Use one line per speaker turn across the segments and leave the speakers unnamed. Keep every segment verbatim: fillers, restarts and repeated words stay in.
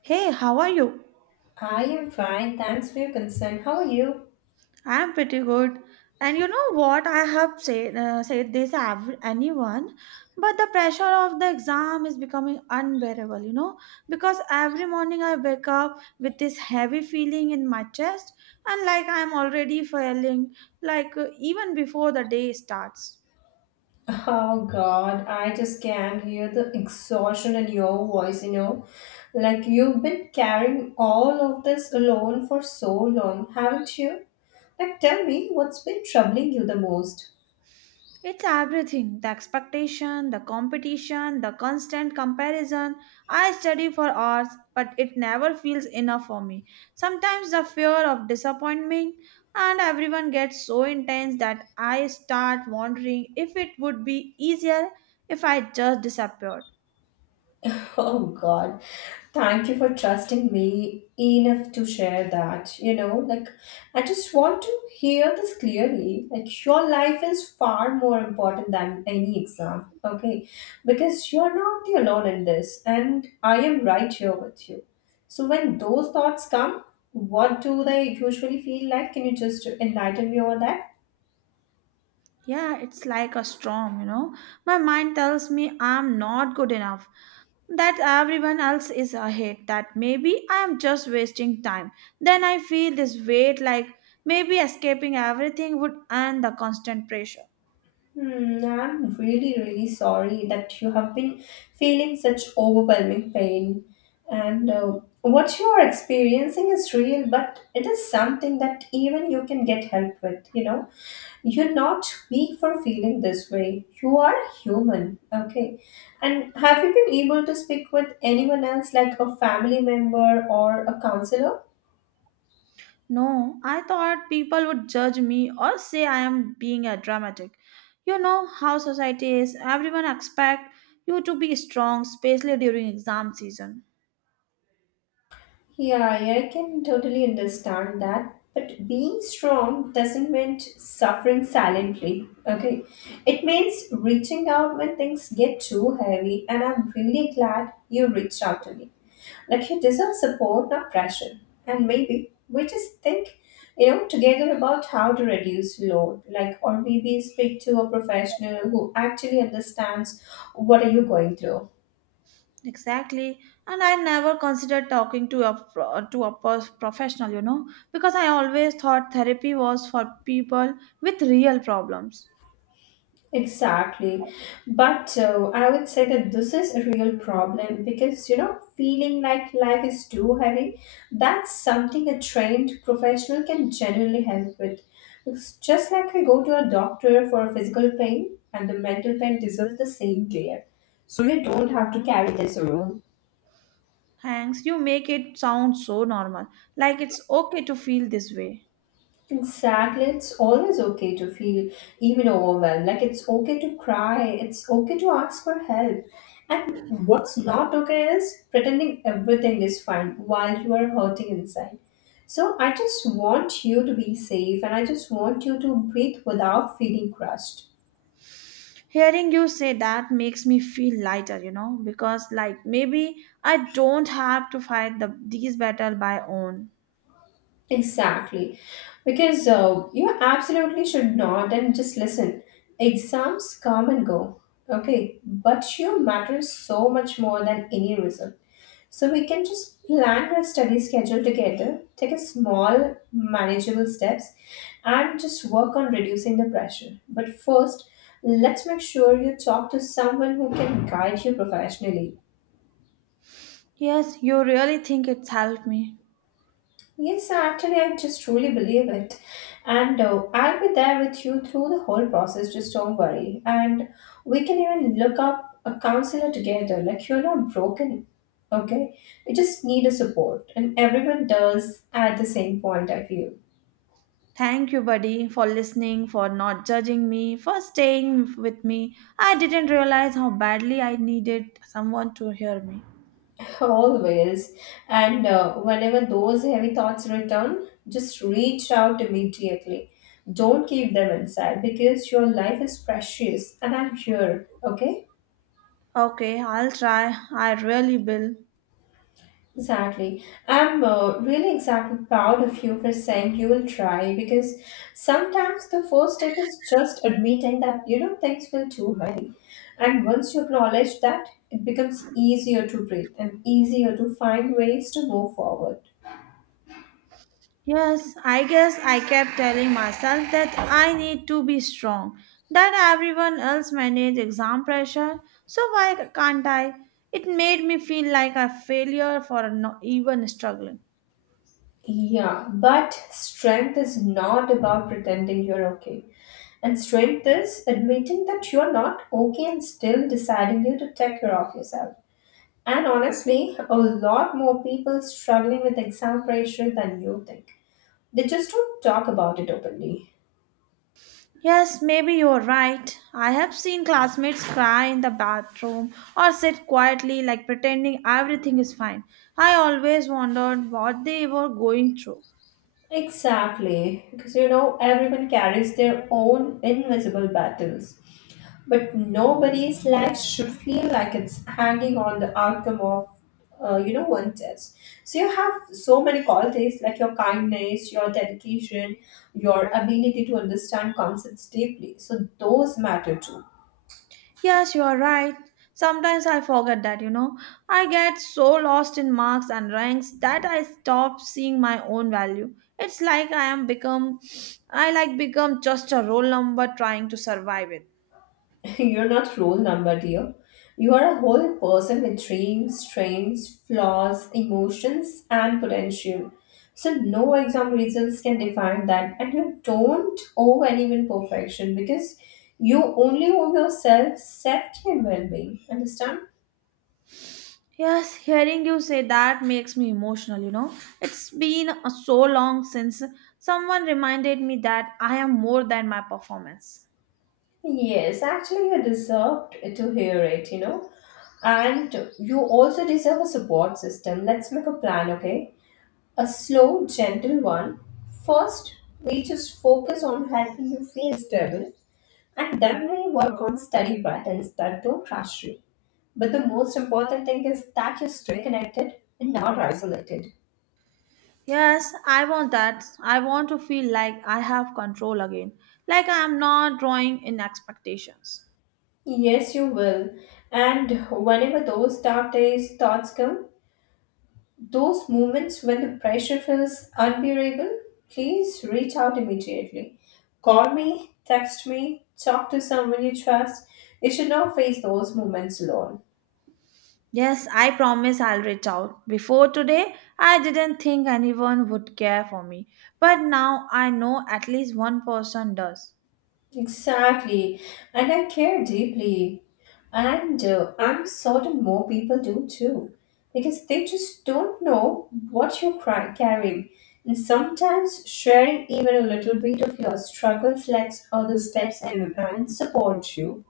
Hey, how are you?
I am fine. Thanks for your concern. How are you?
I'm pretty good. And you know what? I have said uh, said this to ev- anyone, but the pressure of the exam is becoming unbearable, you know, because every morning I wake up with this heavy feeling in my chest and like I'm already failing, like uh, even before the day starts.
Oh God, I just can't hear the exhaustion in your voice, you know. Like you've been carrying all of this alone for so long, haven't you? Like tell me, what's been troubling you the most?
It's everything the expectation, the competition, the constant comparison. I study for hours, but it never feels enough for me. Sometimes the fear of disappointment and everyone gets so intense that I start wondering if it would be easier if I just disappeared.
Oh God, thank you for trusting me enough to share that. You know, like I just want to hear this clearly. Like your life is far more important than any exam, okay? Because you're not the alone in this, and I am right here with you. So when those thoughts come, what do they usually feel like? Can you just enlighten me over that?
Yeah, it's like a storm, you know. My mind tells me I'm not good enough, that everyone else is ahead, that maybe I'm just wasting time. Then I feel this weight like maybe escaping everything would end the constant pressure.
Hmm, I'm really, really sorry that you have been feeling such overwhelming pain. And uh, what you are experiencing is real, but it is something that even you can get help with. You know, you're not weak for feeling this way. You are human, okay? And have you been able to speak with anyone else, like a family member or a counselor?
No, I thought people would judge me or say I am being a dramatic. You know how society is, everyone expect you to be strong, especially during exam season.
Yeah, I can totally understand that. But being strong doesn't mean suffering silently, okay? It means reaching out when things get too heavy, and I'm really glad you reached out to me. Like, you deserve support, not pressure. And maybe we just think, you know, together about how to reduce load, like, or maybe speak to a professional who actually understands what are you going through.
Exactly, and I never considered talking to a pro- to a pers- professional, you know, because I always thought therapy was for people with real problems.
Exactly. But uh, I would say that this is a real problem because, you know, feeling like life is too heavy, that's something a trained professional can genuinely help with. It's just like we go to a doctor for physical pain and the mental pain deserves the same care. So we don't have to carry this around.
Thanks, you make it sound so normal, like it's okay to feel this way.
Exactly. It's always okay to feel even overwhelmed. Like it's okay to cry. It's okay to ask for help. And what's not okay is pretending everything is fine while you are hurting inside. So I just want you to be safe and I just want you to breathe without feeling crushed.
Hearing you say that makes me feel lighter, you know, because like maybe I don't have to fight the these battle by own.
Exactly. Because uh, you absolutely should not. And just listen, exams come and go. Okay. But you matter so much more than any result. So we can just plan our study schedule together, take a small, manageable steps, and just work on reducing the pressure. But first, let's make sure you talk to someone who can guide you professionally.
Yes, you really think it's helped me.
Yes, actually, I just truly believe it. And uh, I'll be there with you through the whole process, just don't worry. And we can even look up a counselor together, like you're not broken, okay? You just need a support, and everyone does at the same point, I feel.
Thank you, buddy, for listening, for not judging me, for staying with me. I didn't realize how badly I needed someone to hear me.
Always. And uh, whenever those heavy thoughts return, just reach out immediately. Don't keep them inside because your life is precious and I'm here, okay?
Okay, I'll try. I really will.
Exactly. I'm uh, really exactly proud of you for saying you will try because sometimes the first step is just admitting that you know things feel too heavy. And once you acknowledge that, it becomes easier to breathe and easier to find ways to move forward.
Yes, I guess I kept telling myself that I need to be strong, that everyone else manage exam pressure, so why can't I? It made me feel like a failure for not even struggling.
Yeah, but strength is not about pretending you're okay. And strength is admitting that you're not okay and still deciding you to take care of yourself. And honestly, a lot more people struggling with exam pressure than you think. They just don't talk about it openly.
Yes, maybe you're right. I have seen classmates cry in the bathroom or sit quietly, like pretending everything is fine. I always wondered what they were going through.
Exactly, because you know, everyone carries their own invisible battles. But nobody's life should feel like it's hanging on the outcome of, uh, you know, one test. So you have so many qualities like your kindness, your dedication, your ability to understand concepts deeply. So those matter too.
Yes, you're right. Sometimes I forget that, you know. I get so lost in marks and ranks that I stop seeing my own value. It's like I am become I like become just a roll number trying to survive it.
You're not rule number, dear. You are a whole person with dreams, strengths, flaws, emotions, and potential. So no exam results can define that, and you don't owe anyone perfection because you only owe yourself safety and well-being. Understand?
Yes, hearing you say that makes me emotional, you know. It's been uh, so long since someone reminded me that I am more than my performance.
Yes, actually, you deserved to hear it, you know. And you also deserve a support system. Let's make a plan, okay? A slow, gentle one. First, we just focus on helping you feel stable, and then we work on study patterns that don't rush you. But the most important thing is that you stay connected and not isolated.
Yes, I want that. I want to feel like I have control again, like I am not drawing in expectations.
Yes, you will. And whenever those dark days, thoughts come, those moments when the pressure feels unbearable, please reach out immediately. Call me, text me, talk to someone you trust. You should not face those moments alone.
Yes, I promise I'll reach out. Before today, I didn't think anyone would care for me, but now I know at least one person does.
Exactly. And I care deeply. And uh, I'm certain more people do too. Because they just don't know what you're cry- carrying. And sometimes sharing even a little bit of your struggles lets others step in and support you.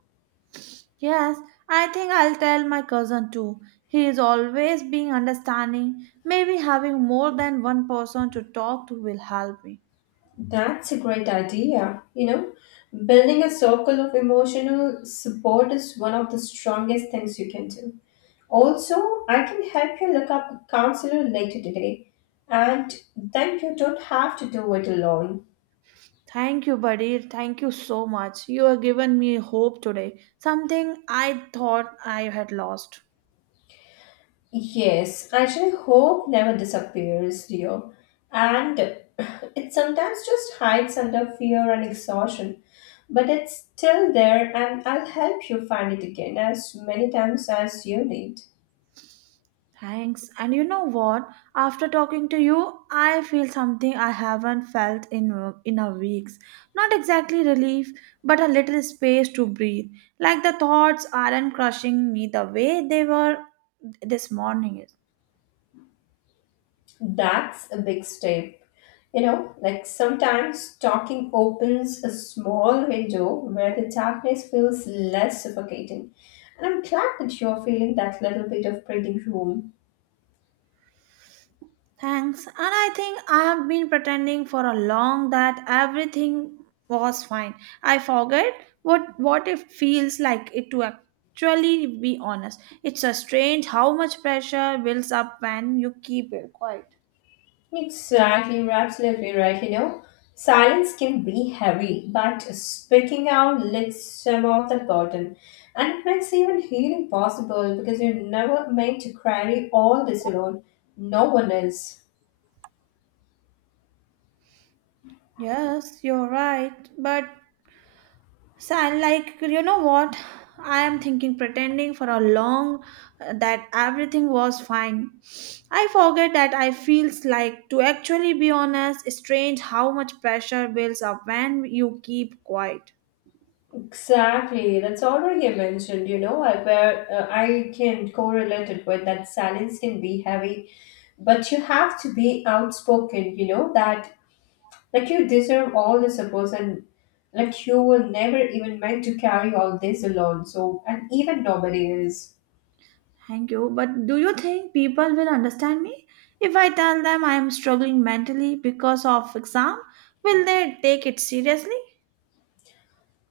Yes, I think I'll tell my cousin too. He is always being understanding. Maybe having more than one person to talk to will help me.
That's a great idea. You know, building a circle of emotional support is one of the strongest things you can do. Also, I can help you look up a counselor later today, and then you don't have to do it alone.
Thank you, buddy. Thank you so much. You have given me hope today, something I thought I had lost.
Yes, actually, hope never disappears, dear, and it sometimes just hides under fear and exhaustion, but it's still there, and I'll help you find it again as many times as you need.
Thanks. And you know what? After talking to you, I feel something I haven't felt in in a weeks. Not exactly relief, but a little space to breathe. Like the thoughts aren't crushing me the way they were this morning.
That's a big step. You know, like sometimes talking opens a small window where the darkness feels less suffocating. And I'm glad that you're feeling that little bit of breathing room.
Thanks. And I think I have been pretending for a long that everything was fine. I forget what what it feels like it to actually be honest. It's a strange how much pressure builds up when you keep it quiet.
Exactly, you're absolutely right, you know. Silence can be heavy, but speaking out lifts some of the burden. And it makes even healing possible because you're never meant to carry all this alone. No one is.
Yes, you're right. But so I like you know what I am thinking pretending for a long uh, that everything was fine. I forget that I feels like to actually be honest strange how much pressure builds up when you keep quiet.
Exactly, that's already I mentioned. You know, I where uh, I can correlate it with that silence can be heavy, but you have to be outspoken. You know that like you deserve all the support and like you were never even meant to carry all this alone. So and even nobody is.
Thank you. But do you think people will understand me if I tell them I am struggling mentally because of exam? Will they take it seriously?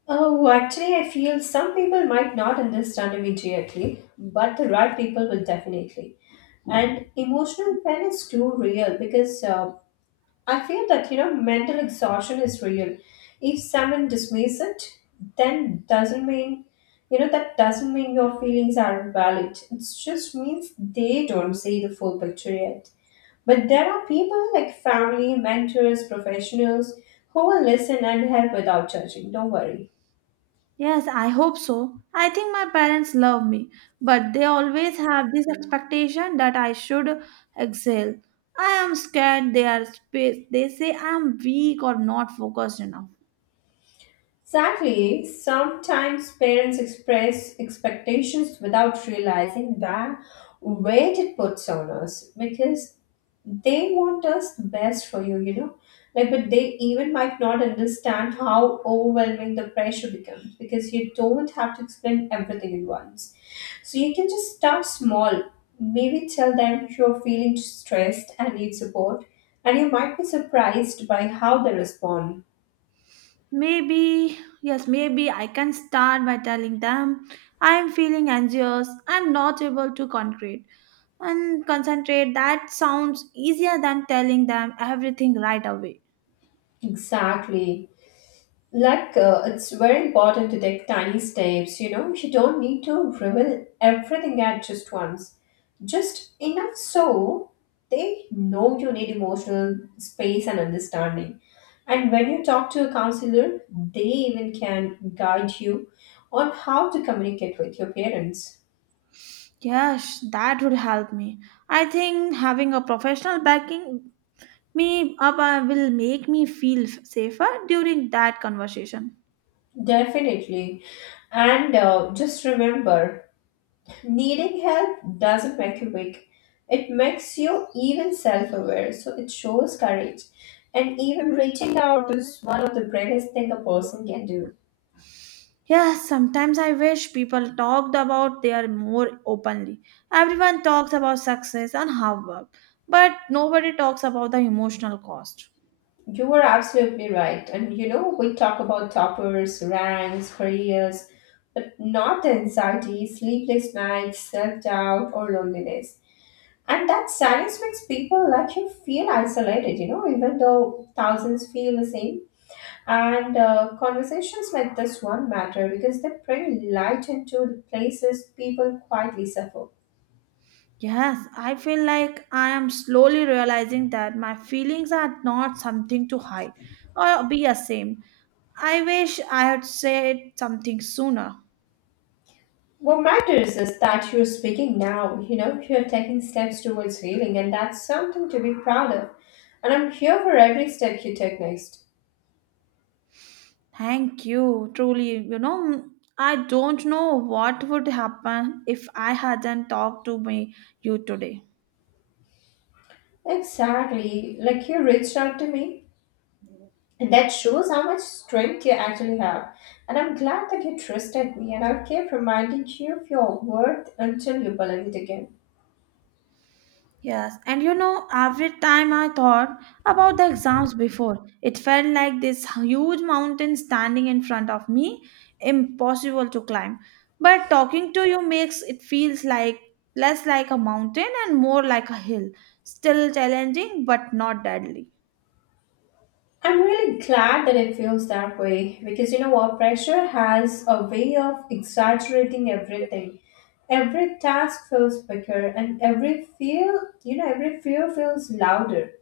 Oh, actually, I feel some people might not understand immediately, but the right people will definitely, and emotional pain is too real because uh, I feel that, you know, mental exhaustion is real. If someone dismisses it, then doesn't mean, you know, that doesn't mean your feelings are valid. It just means they don't see the full picture yet. But there are people like family, mentors, professionals who will listen and help without judging. Don't worry.
Yes, I hope so. I think my parents love me, but they always have this expectation that I should excel. I am scared they are sp- they say I am weak or not focused enough.
Exactly. Sometimes parents express expectations without realizing the weight it puts on us because they want us the best for you, you know. Like, but they even might not understand how overwhelming the pressure becomes because you don't have to explain everything at once. So you can just start small. Maybe tell them you're feeling stressed and need support, and you might be surprised by how they respond.
Maybe, yes, maybe I can start by telling them I am feeling anxious, I am not able to concentrate and concentrate. That sounds easier than telling them everything right away.
Exactly. Like uh, it's very important to take tiny steps. You know, you don't need to reveal everything at just once, just enough so they know you need emotional space and understanding. And when you talk to a counselor, they even can guide you on how to communicate with your parents.
Yes, that would help me. I think having a professional backing me up uh, will make me feel f- safer during that conversation.
Definitely. And uh, just remember, needing help doesn't make you weak. It makes you even self aware, so it shows courage. And even reaching out is one of the bravest things a person can do.
Yes, sometimes I wish people talked about their more openly. Everyone talks about success and hard work, but nobody talks about the emotional cost.
You were absolutely right. And you know, we talk about toppers, ranks, careers, but not the anxiety, sleepless nights, self doubt, or loneliness. And that silence makes people like you feel isolated, you know, even though thousands feel the same. And uh, conversations like this one matter because they bring light into the places people quietly suffer.
Yes, I feel like I am slowly realizing that my feelings are not something to hide or be ashamed. I wish I had said something sooner.
What matters is that you're speaking now, you know, you're taking steps towards healing, and that's something to be proud of. And I'm here for every step you take next.
Thank you. Truly, you know, I don't know what would happen if I hadn't talked to me you today.
Exactly, like you reached out to me, and that shows how much strength you actually have. And I'm glad that you trusted me, and I'll keep reminding you of your worth until you believe it again.
Yes, and you know, every time I thought about the exams before, it felt like this huge mountain standing in front of me, impossible to climb. But talking to you makes it feels like less like a mountain and more like a hill, still challenging but not deadly.
I'm really glad that it feels that way because you know what? Pressure has a way of exaggerating everything. Every task feels bigger and every fear, you know, every fear feels louder.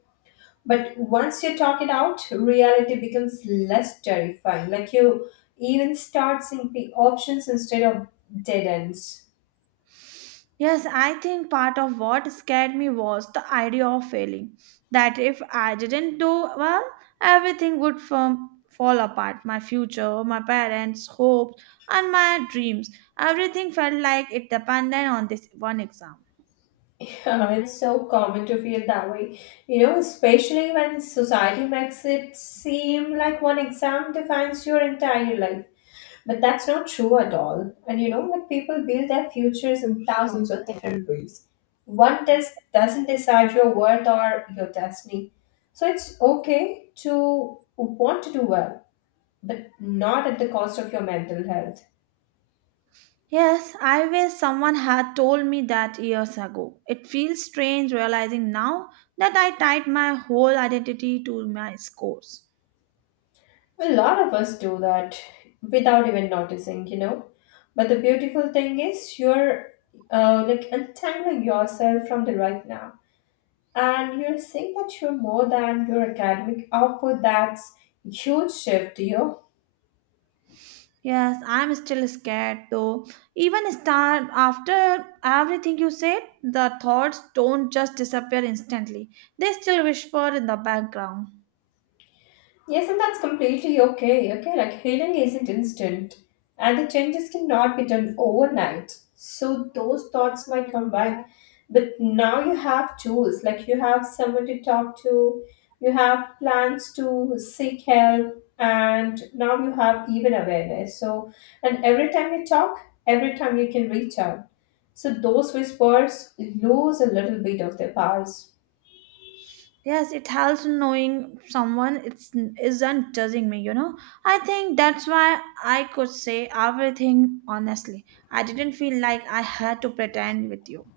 But once you talk it out, reality becomes less terrifying. Like you even start seeing the options instead of dead ends.
Yes, I think part of what scared me was the idea of failing. That if I didn't do well, everything would firm, fall apart. My future, my parents' hopes, and my dreams. Everything felt like it depended on this one exam.
Uh, it's so common to feel that way, you know, especially when society makes it seem like one exam defines your entire life. But that's not true at all. And you know, like people build their futures in thousands of different ways. One test doesn't decide your worth or your destiny. So it's okay to want to do well, but not at the cost of your mental health.
Yes, I wish someone had told me that years ago. It feels strange realizing now that I tied my whole identity to my scores.
Well, a lot of us do that without even noticing, you know. But the beautiful thing is, you're uh, like untangling yourself from the right now, and you're seeing that you're more than your academic output. That's huge shift, you know.
Yes, I'm still scared though. Even start after everything you said, the thoughts don't just disappear instantly. They still whisper in the background.
Yes, and that's completely okay. Okay, like healing isn't instant, and the changes cannot be done overnight. So those thoughts might come back, but now you have tools. Like you have someone to talk to, you have plans to seek help, and now you have even awareness. So, and every time you talk, every time you can reach out. So those whispers lose a little bit of their powers.
Yes, it helps knowing someone it's, isn't judging me, you know. I think that's why I could say everything honestly. I didn't feel like I had to pretend with you.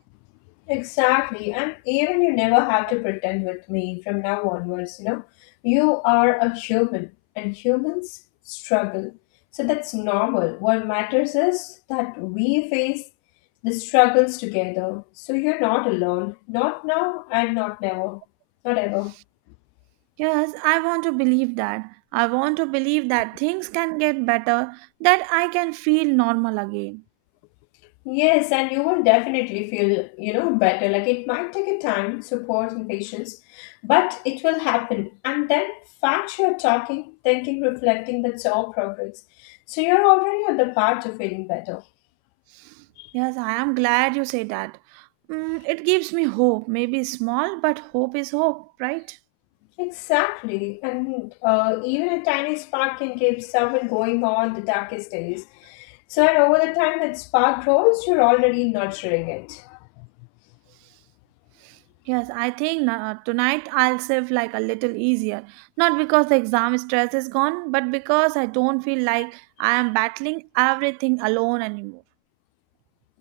Exactly. And even you never have to pretend with me from now onwards, you know. You are a human and humans struggle. So that's normal. What matters is that we face the struggles together. So you're not alone. Not now and not never. Not ever.
Yes, I want to believe that. I want to believe that things can get better, that I can feel normal again.
Yes, and you will definitely feel, you know, better. Like it might take a time, support and patience, but it will happen. And then fact you're talking, thinking, reflecting, that's all progress. So you're already on the path to feeling better.
Yes, I am glad you say that. Mm, it gives me hope. Maybe small, but hope is hope, right?
Exactly. And uh, even a tiny spark can keep someone going on the darkest days. So and over the time that spark grows, you're already nurturing it.
Yes, I think uh, tonight I'll save like a little easier. Not because the exam stress is gone, but because I don't feel like I am battling everything alone anymore.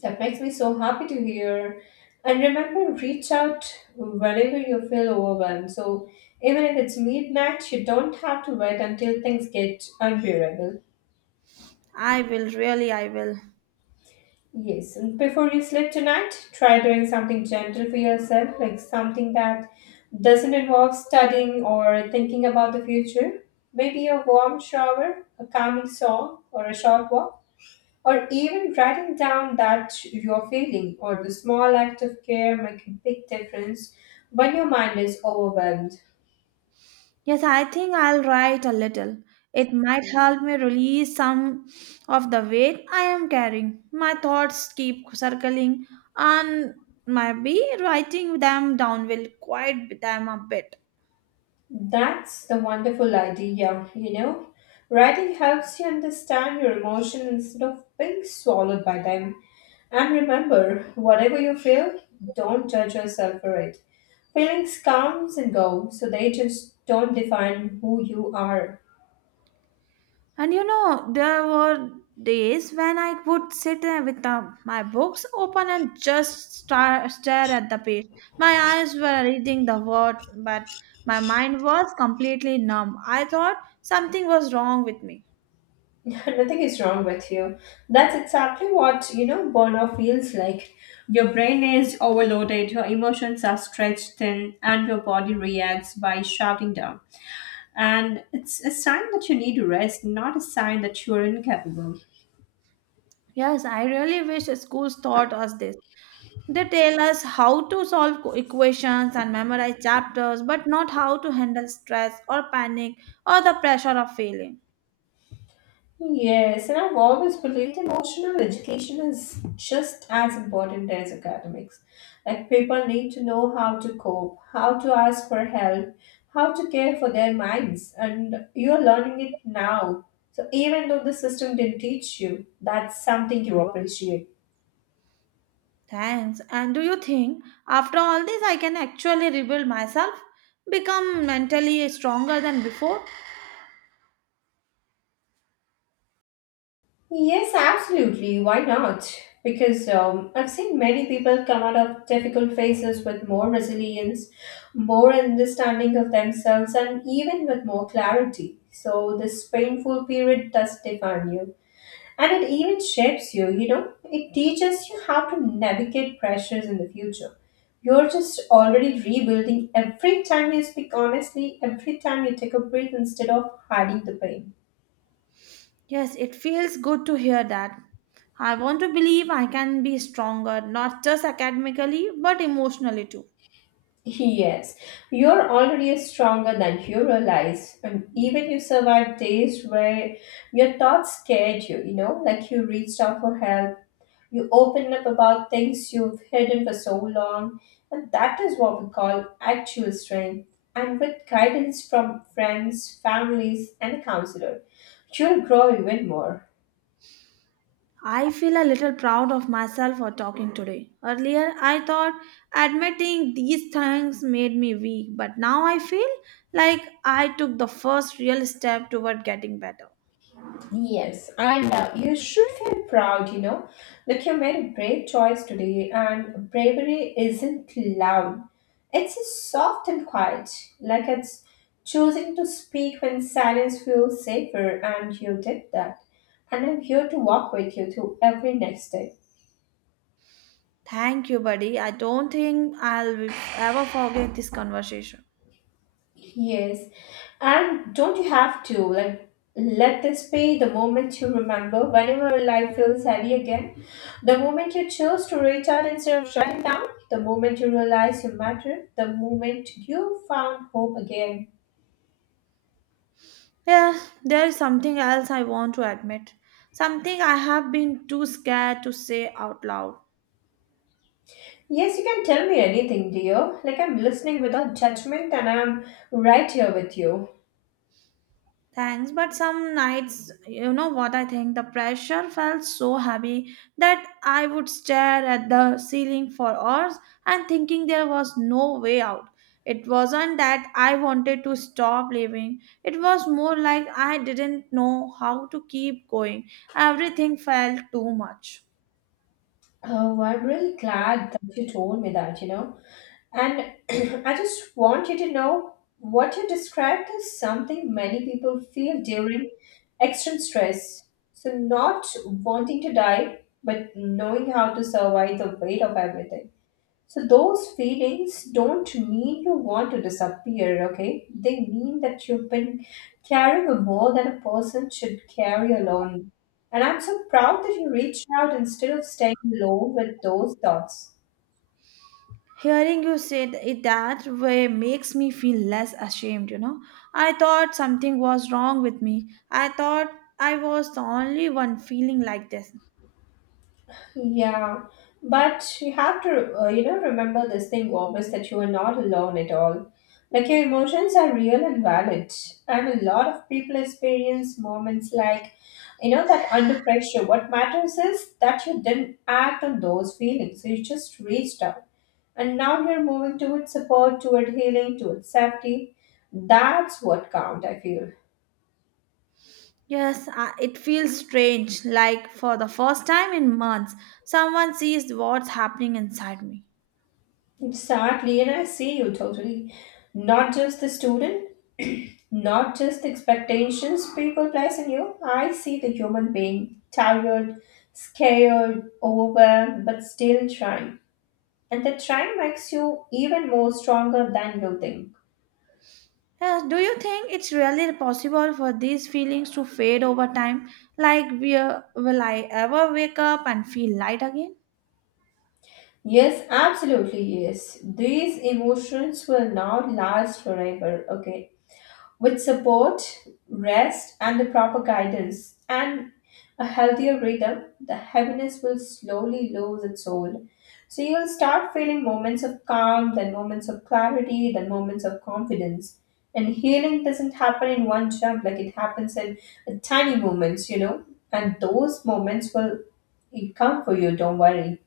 That makes me so happy to hear. And remember, reach out whenever you feel overwhelmed. So, even if it's midnight, you don't have to wait until things get unbearable.
I will, really, I will.
Yes, and before you sleep tonight, try doing something gentle for yourself, like something that doesn't involve studying or thinking about the future. Maybe a warm shower, a calming song, or a short walk. Or even writing down that you're feeling or the small act of care make a big difference when your mind is overwhelmed.
Yes, I think I'll write a little. It might help me release some of the weight I am carrying. My thoughts keep circling, and maybe writing them down will quiet them a bit.
That's the wonderful idea, you know. Writing helps you understand your emotion instead of being swallowed by them. And remember, whatever you feel, don't judge yourself for it. Feelings comes and go, so they just don't define who you are.
And you know, there were days when I would sit uh, with uh, my books open and just star- stare at the page. My eyes were reading the words, but my mind was completely numb. I thought something was wrong with me.
Nothing is wrong with you. That's exactly what, you know, burnout feels like. Your brain is overloaded, your emotions are stretched thin, and your body reacts by shutting down. And it's a sign that you need rest, not a sign that you're incapable.
Yes, I really wish schools taught us this. They tell us how to solve co- equations and memorize chapters, but not how to handle stress or panic or the pressure of failing.
Yes, and I've always believed emotional education is just as important as academics. Like people need to know how to cope, how to ask for help, how to care for their minds, and you're learning it now. So even though the system didn't teach you, that's something you appreciate.
Thanks. And do you think after all this I can actually rebuild myself? Become mentally stronger than before?
Yes, absolutely. Why not? Because um, I've seen many people come out of difficult phases with more resilience, more understanding of themselves, and even with more clarity. So, this painful period does define you and it even shapes you. You know, it teaches you how to navigate pressures in the future. You're just already rebuilding every time you speak honestly, every time you take a breath instead of hiding the pain.
Yes, it feels good to hear that. I want to believe I can be stronger, not just academically, but emotionally too.
Yes, you're already stronger than you realize, and even you survived days where your thoughts scared you, you know, like you reached out for help, you opened up about things you've hidden for so long, and that is what we call actual strength. And with guidance from friends, families, and a counselor, you'll grow even more.
I feel a little proud of myself for talking today. Earlier, I thought admitting these things made me weak, but now I feel like I took the first real step toward getting better.
Yes, and uh, you should feel proud, you know, that you made a brave choice today, and bravery isn't loud. It's just soft and quiet, like it's choosing to speak when silence feels safer, and you did that. And I'm here to walk with you through every next step.
Thank you, buddy. I don't think I'll ever forget this conversation.
Yes. And don't you have to like let this be the moment you remember whenever life feels heavy again? The moment you choose to reach out instead of shutting down, the moment you realize you matter, the moment you found hope again.
Yeah, there is something else I want to admit. Something I have been too scared to say out loud.
Yes, you can tell me anything, dear. Like I'm listening without judgment and I'm right here with you.
Thanks, but some nights, you know what I think? The pressure felt so heavy that I would stare at the ceiling for hours and thinking there was no way out. It wasn't that I wanted to stop living, it was more like I didn't know how to keep going. Everything felt too much.
Oh, I'm really glad that you told me that, you know. And I just want you to know what you described is something many people feel during extreme stress. So, not wanting to die, but knowing how to survive the weight of everything. So, those feelings don't mean you want to disappear, okay? They mean that you've been carrying a more than a person should carry alone. And I'm so proud that you reached out instead of staying low with those thoughts.
Hearing you say th- it that way makes me feel less ashamed, you know. I thought something was wrong with me. I thought I was the only one feeling like this.
Yeah, but you have to, uh, you know, remember this thing, always that you are not alone at all. Like your emotions are real and valid, and a lot of people experience moments like, you know, that under pressure. What matters is that you didn't act on those feelings, you just reached out, and now you're moving towards support, toward healing, towards safety. That's what count, I feel.
Yes, I, it feels strange, like for the first time in months, someone sees what's happening inside me.
Exactly, and I see you totally. Not just the student, not just the expectations people place on you. I see the human being tired, scared, overwhelmed, but still trying. And the trying makes you even more stronger than you think.
Yes, do you think it's really possible for these feelings to fade over time? Like, will will I ever wake up and feel light again?
Yes, absolutely, yes. These emotions will not last forever, okay? With support, rest, and the proper guidance and a healthier rhythm, the heaviness will slowly lose its hold. So you will start feeling moments of calm, then moments of clarity, then moments of confidence. And healing doesn't happen in one jump, like it happens in uh, tiny moments, you know. And those moments will come for you, don't worry.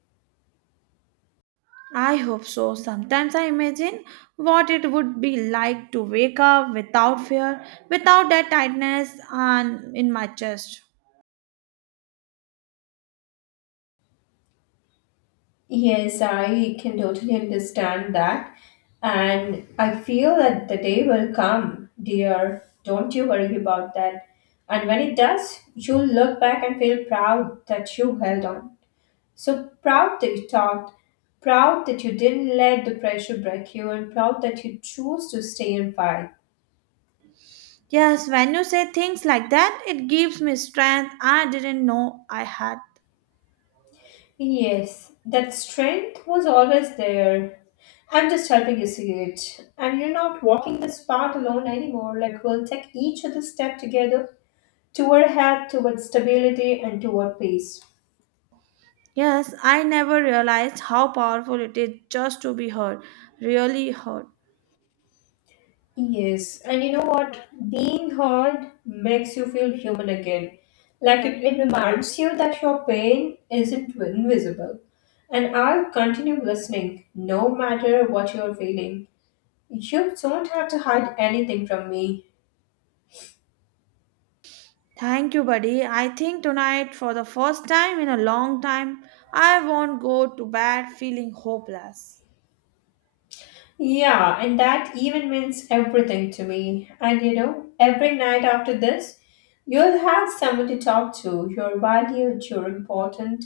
I hope so. Sometimes I imagine what it would be like to wake up without fear, without that tightness and in my chest.
Yes, I can totally understand that. And I feel that the day will come, dear. Don't you worry about that. And when it does, you'll look back and feel proud that you held on. So proud that you talked, proud that you didn't let the pressure break you, and proud that you chose to stay and fight.
Yes, when you say things like that, it gives me strength I didn't know I had.
Yes, that strength was always there. I'm just helping you see it. And you're not walking this path alone anymore. Like, we'll take each other's step together toward health, toward stability, and toward peace.
Yes, I never realized how powerful it is just to be heard, really heard.
Yes, and you know what? Being hard makes you feel human again. Like, it, it reminds you that your pain isn't invisible. And I'll continue listening no matter what you're feeling. You don't have to hide anything from me.
Thank you, buddy. I think tonight, for the first time in a long time, I won't go to bed feeling hopeless.
Yeah, and that even means everything to me. And you know, every night after this, you'll have someone to talk to. You're valued, you're important,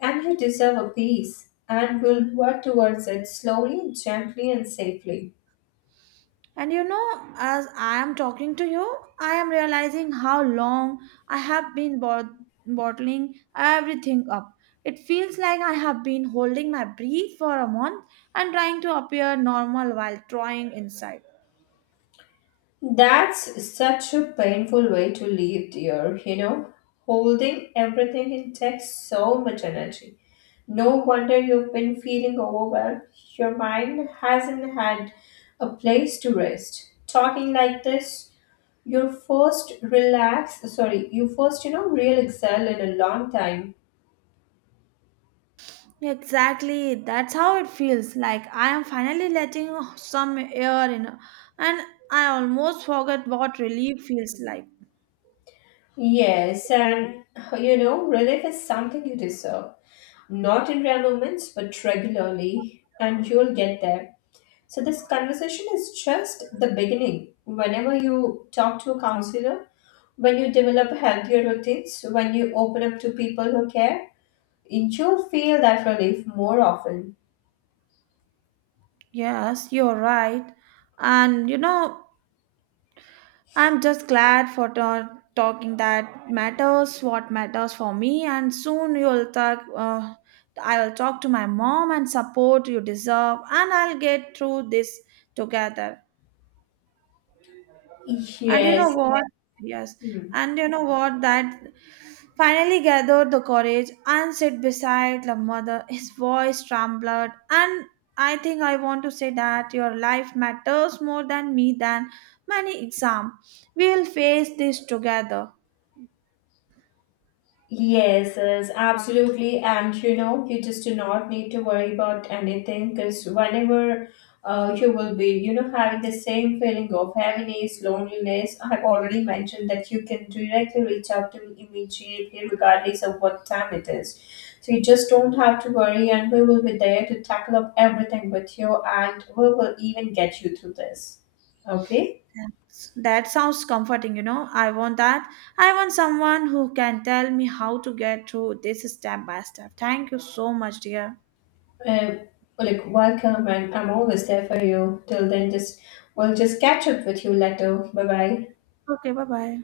and you deserve a peace. And we'll work towards it slowly, gently, and safely.
And you know, as I am talking to you, I am realizing how long I have been bot- bottling everything up. It feels like I have been holding my breath for a month and trying to appear normal while trying inside.
That's such a painful way to live, dear, you know, holding everything in takes so much energy. No wonder you've been feeling overwhelmed. Your mind hasn't had a place to rest. Talking like this, you first relax, sorry, you first, you know, real excel in a long time.
Exactly, that's how it feels like I am finally letting some air in, and I almost forget what relief feels like.
Yes, and you know, relief is something you deserve. Not in rare moments, but regularly, and you'll get there. So this conversation is just the beginning. Whenever you talk to a counselor, when you develop healthier routines, when you open up to people who care, you'll feel that relief more often.
Yes, you're right. And you know, I'm just glad for ta- talking that matters, what matters for me, and soon you'll talk. Uh, I'll talk to my mom and support you deserve, and I'll get through this together. And you
Yes.
know what? Yes,
Hmm.
and you know what? That finally gathered the courage and sit beside the mother. His voice trembled, and I think I want to say that your life matters more than me than many exam. We'll face this together.
Yes, yes, absolutely. And you know, you just do not need to worry about anything because whenever uh, you will be, you know, having the same feeling of heaviness, loneliness, I've already mentioned that you can directly reach out to me immediately, regardless of what time it is. So you just don't have to worry, and we will be there to tackle up everything with you, and we will even get you through this. Okay?
That's- That sounds comforting, you know. I want that. I want someone who can tell me how to get through this step by step. Thank you so much, dear.
Um, like welcome, and I'm always there for you. Till then, just we'll just catch up with you later. Bye bye.
Okay, bye bye.